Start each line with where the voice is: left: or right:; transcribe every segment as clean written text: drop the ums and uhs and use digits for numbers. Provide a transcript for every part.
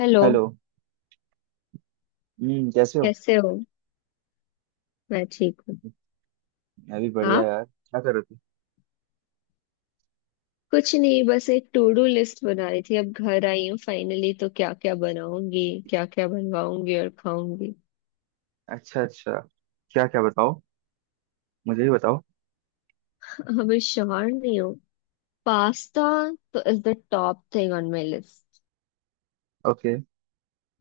left: Hello.
right: Hello. कैसे हो?
left: कैसे हो? मैं ठीक हूँ।
right: मैं भी बढ़िया
left: आप?
right: यार, क्या कर रहे थे?
left: कुछ नहीं, बस एक टू डू लिस्ट बना रही थी, अब घर आई हूँ फाइनली, तो क्या क्या बनाऊंगी, क्या क्या बनवाऊंगी और खाऊंगी।
right: अच्छा अच्छा। क्या क्या बताओ, मुझे भी बताओ।
left: हमें श्योर नहीं हो। पास्ता तो is the top thing on my list.
right: Okay.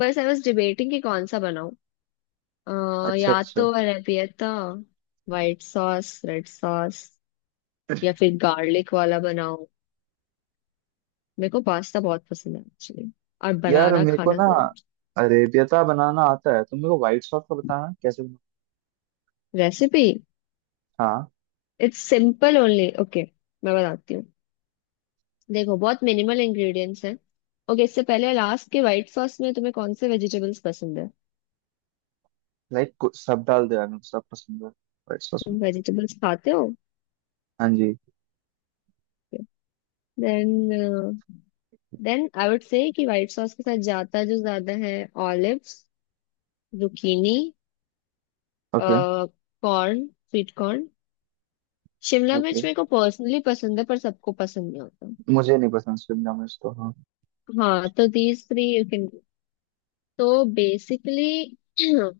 left: बस आई वॉज डिबेटिंग कि कौन सा बनाऊं।
right: अच्छा
left: या
right: अच्छा।
left: तो arrabbiata, white sauce, red sauce, या फिर गार्लिक वाला बनाऊं। मेरे को पास्ता बहुत पसंद है एक्चुअली, और
right: यार,
left: बनाना
right: मेरे को
left: खाना
right: ना
left: दोनों।
right: अरेबियता बनाना आता है। तुम मेरे को व्हाइट सॉस का बताना, कैसे बना?
left: रेसिपी?
right: हाँ।
left: It's simple only. ओके मैं बताती हूँ। देखो, बहुत मिनिमल इंग्रेडिएंट्स हैं। ओके, इससे पहले लास्ट के व्हाइट सॉस में तुम्हें कौन से वेजिटेबल्स पसंद है?
right: लाइक कुछ सब डाल दो यार, मेरे को सब पसंद है व्हाइट सॉस में।
left: तुम वेजिटेबल्स खाते हो?
right: हाँ जी।
left: Then then I would say कि व्हाइट सॉस के साथ जाता जो ज्यादा है, olives, zucchini,
right: okay
left: corn, sweet corn, शिमला
right: ओके।
left: मिर्च मेरे को पर्सनली पसंद है पर सबको पसंद नहीं होता।
right: मुझे नहीं पसंद शिमला मिर्च, तो हाँ।
left: हाँ तो दीज थ्री यू कैन। तो बेसिकली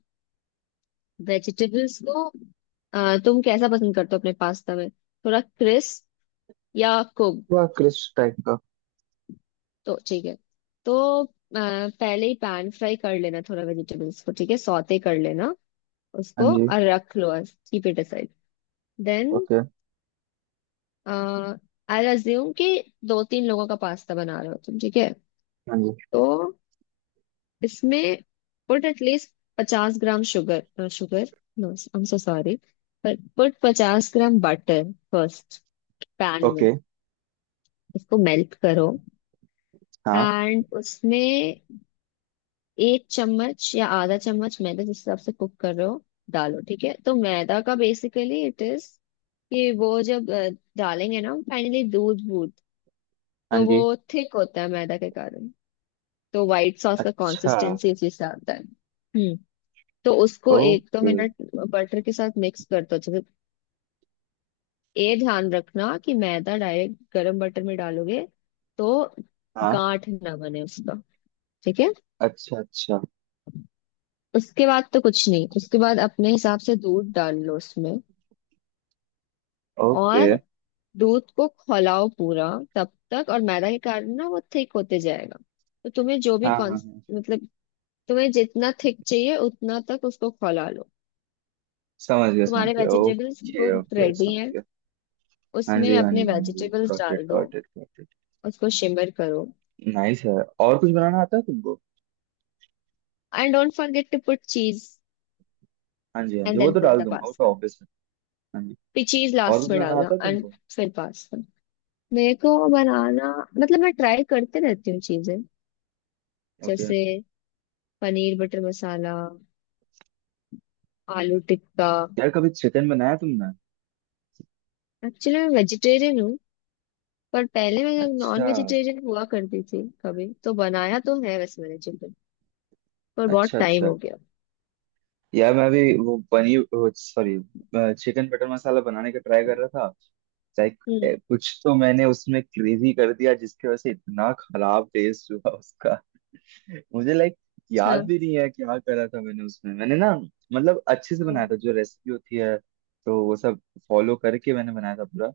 left: वेजिटेबल्स को, तुम कैसा पसंद करते हो अपने पास्ता में? थोड़ा क्रिस्प या कुक?
right: वह क्रिस्प टाइप का।
left: तो ठीक है, तो अ, पहले ही पैन फ्राई कर लेना थोड़ा वेजिटेबल्स को, ठीक है, सौते कर लेना
right: हाँ
left: उसको
right: जी।
left: और रख लो। Keep it aside. Then
right: okay.
left: I assume कि दो तीन लोगों का पास्ता बना रहे हो तुम, ठीक है?
right: हाँ जी।
left: तो इसमें put at least 50 gram sugar sugar, no I am so sorry, पर पुट 50 ग्राम बटर फर्स्ट पैन में।
right: ओके।
left: इसको मेल्ट करो,
right: हाँ,
left: एंड उसमें एक चम्मच या आधा चम्मच मैदा, जिस हिसाब से कुक कर रहे हो, डालो। ठीक है, तो मैदा का बेसिकली इट इज कि वो जब डालेंगे ना फाइनली दूध वूध,
right: हाँ
left: तो वो
right: जी।
left: थिक होता है मैदा के कारण। तो व्हाइट सॉस का
right: अच्छा।
left: कंसिस्टेंसी उसी से आता है। हम्म। तो उसको एक दो
right: ओके।
left: मिनट बटर के साथ मिक्स कर दो अच्छे से। ये ध्यान रखना कि मैदा डायरेक्ट गरम बटर में डालोगे तो
right: हाँ।
left: गांठ ना बने उसका, ठीक है?
right: अच्छा अच्छा।
left: उसके बाद तो कुछ नहीं, उसके बाद अपने हिसाब से दूध डाल लो उसमें,
right: ओके।
left: और दूध को खौलाओ पूरा तब तक, और मैदा के कारण ना वो थिक होते जाएगा। तो तुम्हें जो भी
right: हाँ हाँ
left: कौन,
right: हाँ,
left: मतलब तुम्हें जितना थिक चाहिए उतना तक उसको खौला लो।
right: समझ गया समझ
left: तुम्हारे
right: गया,
left: vegetables
right: okay
left: cook
right: okay,
left: ready
right: समझ
left: हैं,
right: गया। हाँ
left: उसमें
right: जी हाँ जी
left: अपने
right: हाँ जी,
left: वेजिटेबल्स
right: गॉट इट
left: डाल दो।
right: Got it got it.
left: उसको शिमर करो।
right: नाइस है। और कुछ बनाना आता है तुमको?
left: And don't forget to put cheese.
right: हाँ जी हाँ जी,
left: एंड
right: वो
left: देन
right: तो
left: पुट
right: डाल
left: द
right: दूंगा, वो तो
left: पास्ता।
right: ऑब्वियस है। हाँ जी।
left: फिर चीज
right: और
left: लास्ट
right: कुछ
left: में
right: बनाना
left: डालना,
right: आता है
left: एंड
right: तुमको?
left: फिर पास्ता। मेरे को बनाना, मतलब मैं ट्राई करते रहती हूँ चीजें,
right: ओके।
left: जैसे पनीर बटर मसाला, आलू टिक्का।
right: यार, कभी चिकन बनाया तुमने?
left: एक्चुअली मैं वेजिटेरियन हूँ, पर पहले मैं
right: अच्छा।
left: नॉन वेजिटेरियन हुआ करती थी, कभी तो बनाया तो है वैसे मैंने चिकन, पर बहुत
right: अच्छा
left: टाइम
right: अच्छा।
left: हो गया।
right: यार मैं अभी वो paneer, sorry, chicken butter masala बनाने का ट्राई कर रहा था। लाइक
left: हम्म।
right: कुछ तो मैंने उसमें क्रेजी कर दिया, जिसकी वजह से इतना खराब टेस्ट हुआ उसका। मुझे लाइक
left: अच्छा।
right: याद भी नहीं है क्या करा था मैंने उसमें। मैंने ना मतलब अच्छे से
left: हाँ,
right: बनाया था, जो रेसिपी होती है, तो वो सब फॉलो करके मैंने बनाया था पूरा।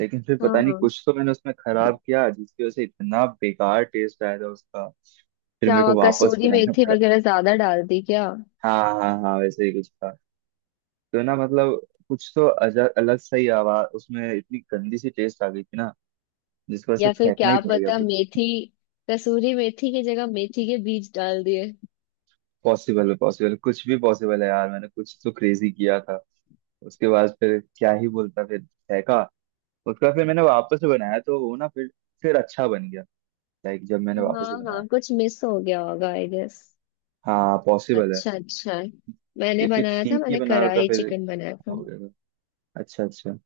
right: लेकिन फिर
left: हाँ,
right: पता नहीं
left: हाँ।
right: कुछ तो मैंने उसमें खराब किया जिसकी वजह से इतना बेकार टेस्ट आया था उसका। फिर
left: क्या
right: मेरे
left: हुआ,
right: को वापस
left: कसूरी
right: बनाना
left: मेथी
right: पड़ा।
left: वगैरह ज्यादा डाल दी क्या?
right: हाँ हाँ हाँ, वैसे ही कुछ था। तो ना मतलब कुछ तो अलग सा ही आवाज उसमें, इतनी गंदी सी टेस्ट आ गई थी ना, जिसकी वजह से
left: या फिर
right: फेंकना
left: क्या
right: ही पड़ गया
left: पता,
right: पूरा।
left: मेथी, कसूरी मेथी की जगह मेथी के बीज डाल दिए।
right: पॉसिबल है, पॉसिबल, कुछ भी पॉसिबल है यार। मैंने कुछ तो क्रेजी किया था उसके बाद, फिर क्या ही बोलता। फिर फेंका उसका। फिर मैंने वापस से बनाया, तो वो ना, फिर अच्छा बन गया। लाइक जब मैंने
left: हाँ
right: वापस से बनाया।
left: हाँ, कुछ मिस हो गया होगा आई गेस।
right: हाँ पॉसिबल है।
left: अच्छा अच्छा। मैंने
right: क्योंकि
left: बनाया था,
right: ठीक ही
left: मैंने
right: बना रहा था
left: कढ़ाई
right: फिर,
left: चिकन बनाया था।
right: हो गया था। अच्छा अच्छा।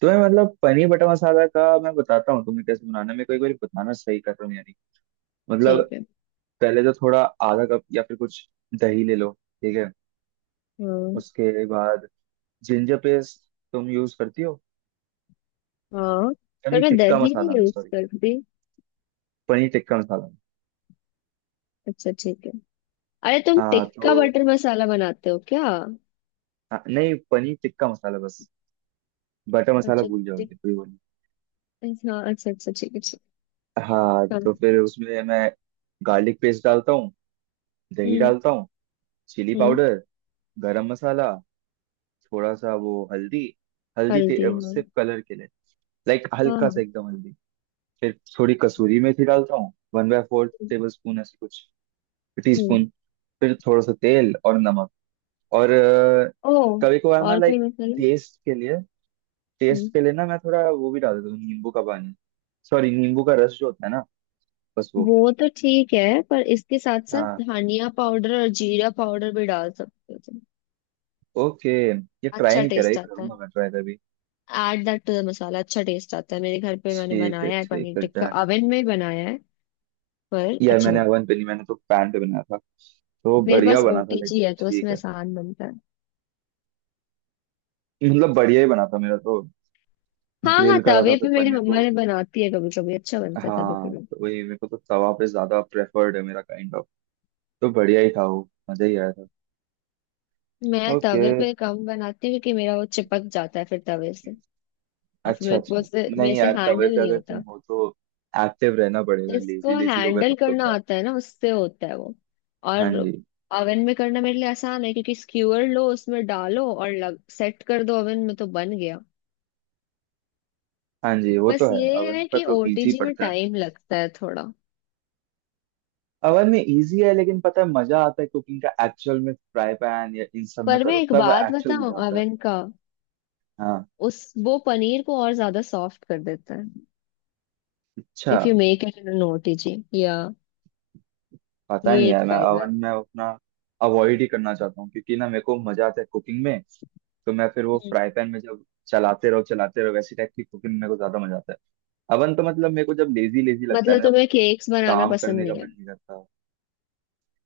right: तो मैं मतलब पनीर बटर मसाला का मैं बताता हूँ तुम्हें कैसे बनाना है। मेरे को एक बार बताना सही कर रहा हूँ यानी मतलब।
left: ठीक है।
right: पहले तो थोड़ा आधा कप या फिर कुछ दही ले लो, ठीक है?
left: हाँ,
right: उसके बाद जिंजर पेस्ट तुम यूज करती हो
left: हाँ। पर
right: पनीर
left: मैं
right: टिक्का
left: दही
right: मसाला
left: नहीं
right: में?
left: यूज
right: सॉरी,
left: करती।
right: पनीर टिक्का मसाला में।
left: अच्छा ठीक है। अरे, तुम
right: हाँ तो।
left: टिक्का बटर मसाला बनाते हो क्या?
right: हाँ, नहीं पनीर टिक्का मसाला बस, बटर मसाला
left: अच्छा।
right: भूल
left: टिक।
right: जाओगे, कोई वो नहीं।
left: हाँ, अच्छा अच्छा, ठीक है, ठीक
right: हाँ,
left: है। हाँ।
right: तो फिर उसमें मैं गार्लिक पेस्ट डालता हूँ, दही
left: हम्म।
right: डालता हूँ, चिली
left: हम्म।
right: पाउडर, गरम मसाला, थोड़ा सा वो हल्दी। हल्दी
left: हल्दी, हाँ।
right: सिर्फ कलर के लिए, लाइक
left: हाँ,
right: हल्का सा
left: हाँ।
right: एकदम हल्दी। फिर थोड़ी कसूरी मेथी डालता हूँ, वन बाय फोर
left: हम्म।
right: टेबल स्पून ऐसे कुछ, टी
left: हम्म।
right: स्पून। फिर थोड़ा सा तेल और नमक, और
left: ओ,
right: कभी कभार ना
left: और कोई
right: लाइक
left: मसाला?
right: टेस्ट के लिए,
left: हम्म।
right: टेस्ट के लिए ना मैं थोड़ा वो भी डाल देता हूँ, नींबू का पानी, सॉरी, नींबू का रस जो होता है ना, बस वो।
left: वो तो ठीक है, पर इसके साथ साथ
right: हाँ।
left: धनिया पाउडर और जीरा पाउडर भी डाल सकते हो तुम।
right: ओके। ये ट्राई
left: अच्छा
right: नहीं करा, ये
left: टेस्ट आता है।
right: करूंगा मैं ट्राई कभी।
left: Add that to the masala, अच्छा टेस्ट आता है। मेरे घर पे मैंने
right: ठीक है
left: बनाया है
right: ठीक
left: पनीर
right: है,
left: टिक्का,
right: डन है।
left: ओवन में ही बनाया है, पर
right: यार
left: अच्छा
right: मैंने
left: बनता
right: ओवन
left: है।
right: पे नहीं, मैंने तो पैन पे बनाया था, तो
left: मेरे
right: बढ़िया
left: पास
right: बना था, लेकिन
left: ओटीजी है, तो
right: ठीक
left: उसमें
right: है।
left: आसान बनता है।
right: मतलब बढ़िया ही बना था मेरा तो।
left: हाँ हाँ,
right: ग्रिल करा था
left: तवे
right: फिर
left: पे मेरी
right: पनीर
left: मम्मा
right: को।
left: ने बनाती है कभी कभी, अच्छा बनता है तवे पे
right: हाँ,
left: भी।
right: तो वही मेरे को तो तवा पे ज्यादा प्रेफर्ड है, मेरा काइंड ऑफ। तो बढ़िया ही था वो, मजा ही आया था।
left: मैं
right: ओके।
left: तवे पे कम बनाती हूँ क्योंकि मेरा वो चिपक जाता है फिर तवे से, और फिर
right: अच्छा
left: मेरे को
right: अच्छा।
left: उससे मेरे
right: नहीं
left: से
right: यार, तवे
left: हैंडल
right: पे
left: नहीं
right: अगर तुम
left: होता।
right: हो तो एक्टिव रहना पड़ेगा, लेजी
left: जिसको
right: लेजी होगा
left: हैंडल
right: तब तो
left: करना
right: गया।
left: आता है ना, उससे होता है वो।
right: हाँ
left: और
right: जी
left: ओवन में करना मेरे लिए आसान है, क्योंकि स्क्यूअर लो उसमें डालो और लग सेट कर दो ओवन में, तो बन गया।
right: हाँ जी, वो
left: बस
right: तो है,
left: ये
right: अवन
left: है
right: का
left: कि
right: तो इजी
left: ओटीजी में
right: पड़ता है।
left: टाइम लगता है थोड़ा।
right: अवन में इजी है, लेकिन पता है, मजा आता है कुकिंग का एक्चुअल में, फ्राई पैन या इन सब में
left: पर मैं
right: करो
left: एक
right: तब
left: बात
right: एक्चुअल
left: बताऊं,
right: मजा आता है।
left: ओवन का,
right: हाँ।
left: उस वो पनीर को और ज्यादा सॉफ्ट कर देता है
right: अच्छा।
left: If you make it in OTG या,
right: पता नहीं
left: ये एक
right: यार, मैं
left: फायदा है।
right: अवन में अपना अवॉइड ही करना चाहता हूँ, क्योंकि ना मेरे को मजा आता है कुकिंग में। तो मैं फिर वो
left: हम्म।
right: फ्राई पैन में जब चलाते रहो चलाते रहो, वैसी टाइप की कुकिंग मेरे को ज्यादा मजा आता है। अवन तो मतलब मेरे को जब लेजी लेजी लगता है
left: मतलब
right: ना,
left: तुम्हें केक्स बनाना
right: काम
left: पसंद
right: करने
left: नहीं
right: का
left: है?
right: मन नहीं करता।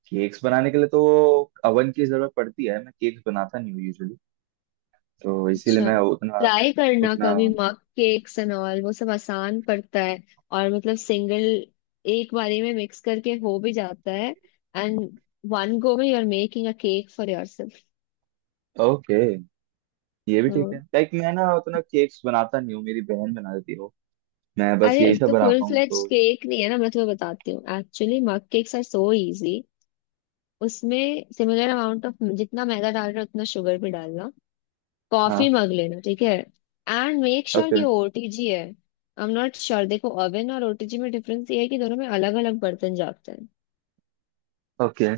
right: केक्स बनाने के लिए तो अवन की जरूरत पड़ती है, मैं केक्स बनाता नहीं हूँ यूजुअली, तो इसीलिए
left: अच्छा।
right: मैं उतना
left: ट्राई करना
right: उतना
left: कभी मग केक्स एंड ऑल, वो सब आसान पड़ता है, और मतलब सिंगल, एक बारी में मिक्स करके हो भी जाता है, एंड वन गो में you are making a cake for yourself.
right: Okay. ये भी ठीक है, लाइक मैं ना उतना केक्स बनाता नहीं हूँ, मेरी बहन बना देती हो, मैं बस
left: अरे,
right: यही सब
left: तो फुल
right: बनाता हूँ
left: फ्लेज
right: तो।
left: केक नहीं है ना, मैं तुम्हें बताती हूँ, actually mug cakes are so easy. उसमें सिमिलर अमाउंट ऑफ, जितना मैदा डाल रहे हो उतना शुगर भी डालना। कॉफी
right: हाँ।
left: मग लेना, ठीक है? एंड मेक श्योर
right: ओके
left: कि ओटीजी है, आई एम नॉट श्योर। देखो, ओवन और ओटीजी में डिफरेंस ये है कि दोनों में अलग अलग बर्तन जाते हैं।
right: ओके।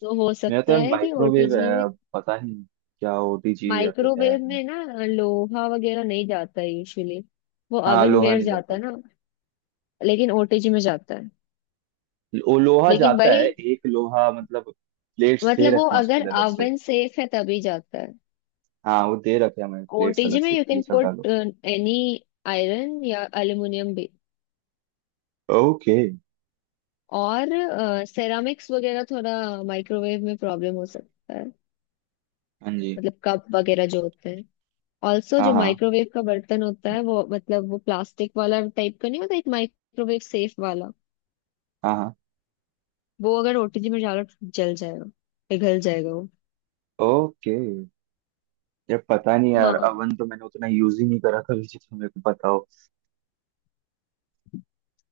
left: तो हो
right: मेरा
left: सकता
right: तो
left: है कि
right: माइक्रोवेव है,
left: ओटीजी में,
right: अब पता नहीं क्या ओटीजी या फिर है।
left: माइक्रोवेव में ना लोहा वगैरह नहीं जाता है यूजुअली, वो
right: हाँ,
left: ओवन
right: लोहा
left: वेयर
right: नहीं
left: जाता
right: जाता।
left: है ना, लेकिन ओटीजी में जाता है।
right: वो लोहा
left: लेकिन
right: जाता
left: भाई,
right: है, एक लोहा मतलब, प्लेट्स दे
left: मतलब वो
right: रखे हैं उसके
left: अगर
right: लिए अलग से।
left: ओवन सेफ है तभी जाता है।
right: हाँ वो दे रखे हैं मैंने, प्लेट्स अलग
left: OTG में
right: से
left: you
right: कि ये
left: can
right: सब
left: put
right: डालो।
left: any iron या aluminium भी,
right: ओके।
left: और सेरामिक्स वगैरह थोड़ा, माइक्रोवेव में प्रॉब्लम हो सकता है,
right: हाँ जी।
left: मतलब कप वगैरह जो होते हैं। ऑल्सो
right: हाँ
left: जो
right: हाँ।
left: माइक्रोवेव का बर्तन होता है, वो मतलब वो प्लास्टिक वाला टाइप का नहीं होता, एक माइक्रोवेव सेफ वाला,
right: हाँ हाँ।
left: वो अगर ओटीजी में डालो तो जल जाएगा, पिघल जाएगा वो।
right: ओके। यार पता नहीं यार,
left: हाँ।
right: अवन तो मैंने उतना यूज ही नहीं करा कभी जितना मेरे को पता हो।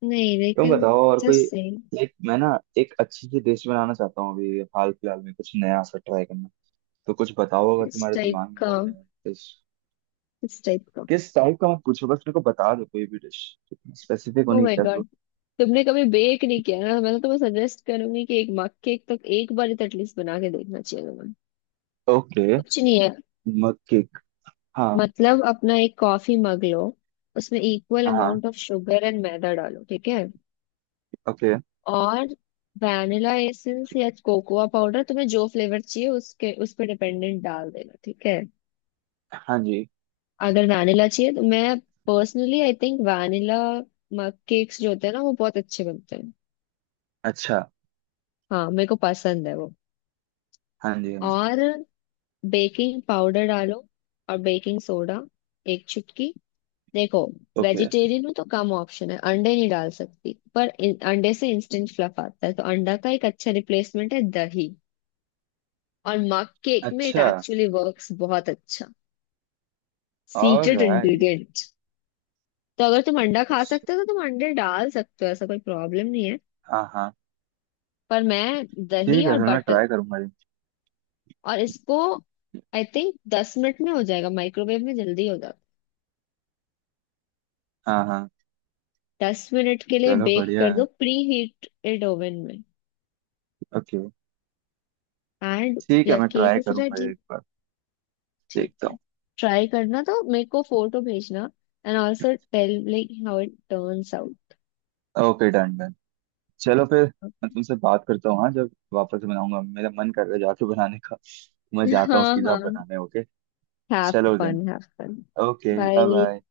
left: नहीं
right: तुम
left: लेकिन
right: बताओ और
left: जस्ट
right: कोई।
left: सेम।
right: लाइक मैं ना एक अच्छी सी डिश बनाना चाहता हूँ अभी हाल फिलहाल में, कुछ नया सा ट्राई करना। तो कुछ बताओ अगर
left: इस
right: तुम्हारे
left: टाइप
right: दिमाग में
left: का,
right: हो नया डिश।
left: इस टाइप का।
right: किस टाइप का मत पूछो, बस मेरे को बता दो कोई भी डिश, स्पेसिफिक
left: ओ
right: होने की
left: माय
right: क्या
left: गॉड,
right: जरूरत।
left: तुमने कभी बेक नहीं किया ना? मैं तो तुम्हें सजेस्ट करूंगी कि एक मग केक तो एक बार तो एटलीस्ट बना के देखना चाहिए तुम्हें।
right: ओके।
left: कुछ नहीं है,
right: मग केक। हाँ।
left: मतलब अपना एक कॉफी मग लो, उसमें इक्वल
right: हाँ।
left: अमाउंट ऑफ शुगर एंड मैदा डालो, ठीक है?
right: ओके।
left: और वैनिला एसेंस या कोकोआ पाउडर, तुम्हें जो फ्लेवर चाहिए उसके उस पर डिपेंडेंट डाल देना, ठीक है?
right: हाँ जी।
left: अगर वैनिला चाहिए तो, मैं personally I think vanilla mug cakes जो होते हैं ना वो बहुत अच्छे बनते हैं।
right: अच्छा।
left: हाँ, मेरे को पसंद है वो।
right: हाँ जी हाँ जी।
left: और बेकिंग पाउडर डालो, और बेकिंग सोडा एक चुटकी। देखो,
right: ओके।
left: वेजिटेरियन में तो कम ऑप्शन है, अंडे नहीं डाल सकती, पर अंडे से इंस्टेंट फ्लफ आता है, तो अंडा का एक अच्छा रिप्लेसमेंट है दही, और मग केक में इट
right: अच्छा।
left: एक्चुअली वर्क्स बहुत अच्छा। Secret
right: alright.
left: इंग्रेडिएंट। तो अगर तुम अंडा खा सकते हो तो तुम अंडे डाल सकते हो, ऐसा कोई प्रॉब्लम नहीं है,
right: हाँ हाँ।
left: पर मैं दही
right: ठीक है,
left: और
right: फिर मैं
left: बटर।
right: ट्राई करूंगा ये
left: और इसको
right: चीज़।
left: आई थिंक 10 मिनट में हो जाएगा, माइक्रोवेव में जल्दी हो जाएगा।
right: हाँ हाँ।
left: 10 मिनट के लिए
right: चलो
left: बेक
right: बढ़िया
left: कर
right: है।
left: दो प्री हीटेड ओवन में,
right: ओके।
left: एंड
right: ठीक है,
left: या
right: मैं
left: केक
right: ट्राई
left: इज
right: करूंगा ये
left: रेडी,
right: एक बार।
left: ठीक
right: देखता
left: है?
right: हूँ।
left: ट्राई करना तो मेरे को फोटो भेजना, and also tell like how it turns out.
right: Okay, done done. चलो फिर, मैं तुमसे बात करता हूँ हाँ, जब वापस बनाऊंगा। मेरा मन कर रहा है जाके बनाने का। मैं जाता हूँ
left: हाँ,
right: सीधा
left: हाँ।
right: बनाने, ओके।
left: हैव
right: चलो then.
left: Fun, have fun.
right: Okay, bye
left: bye.
right: Bye.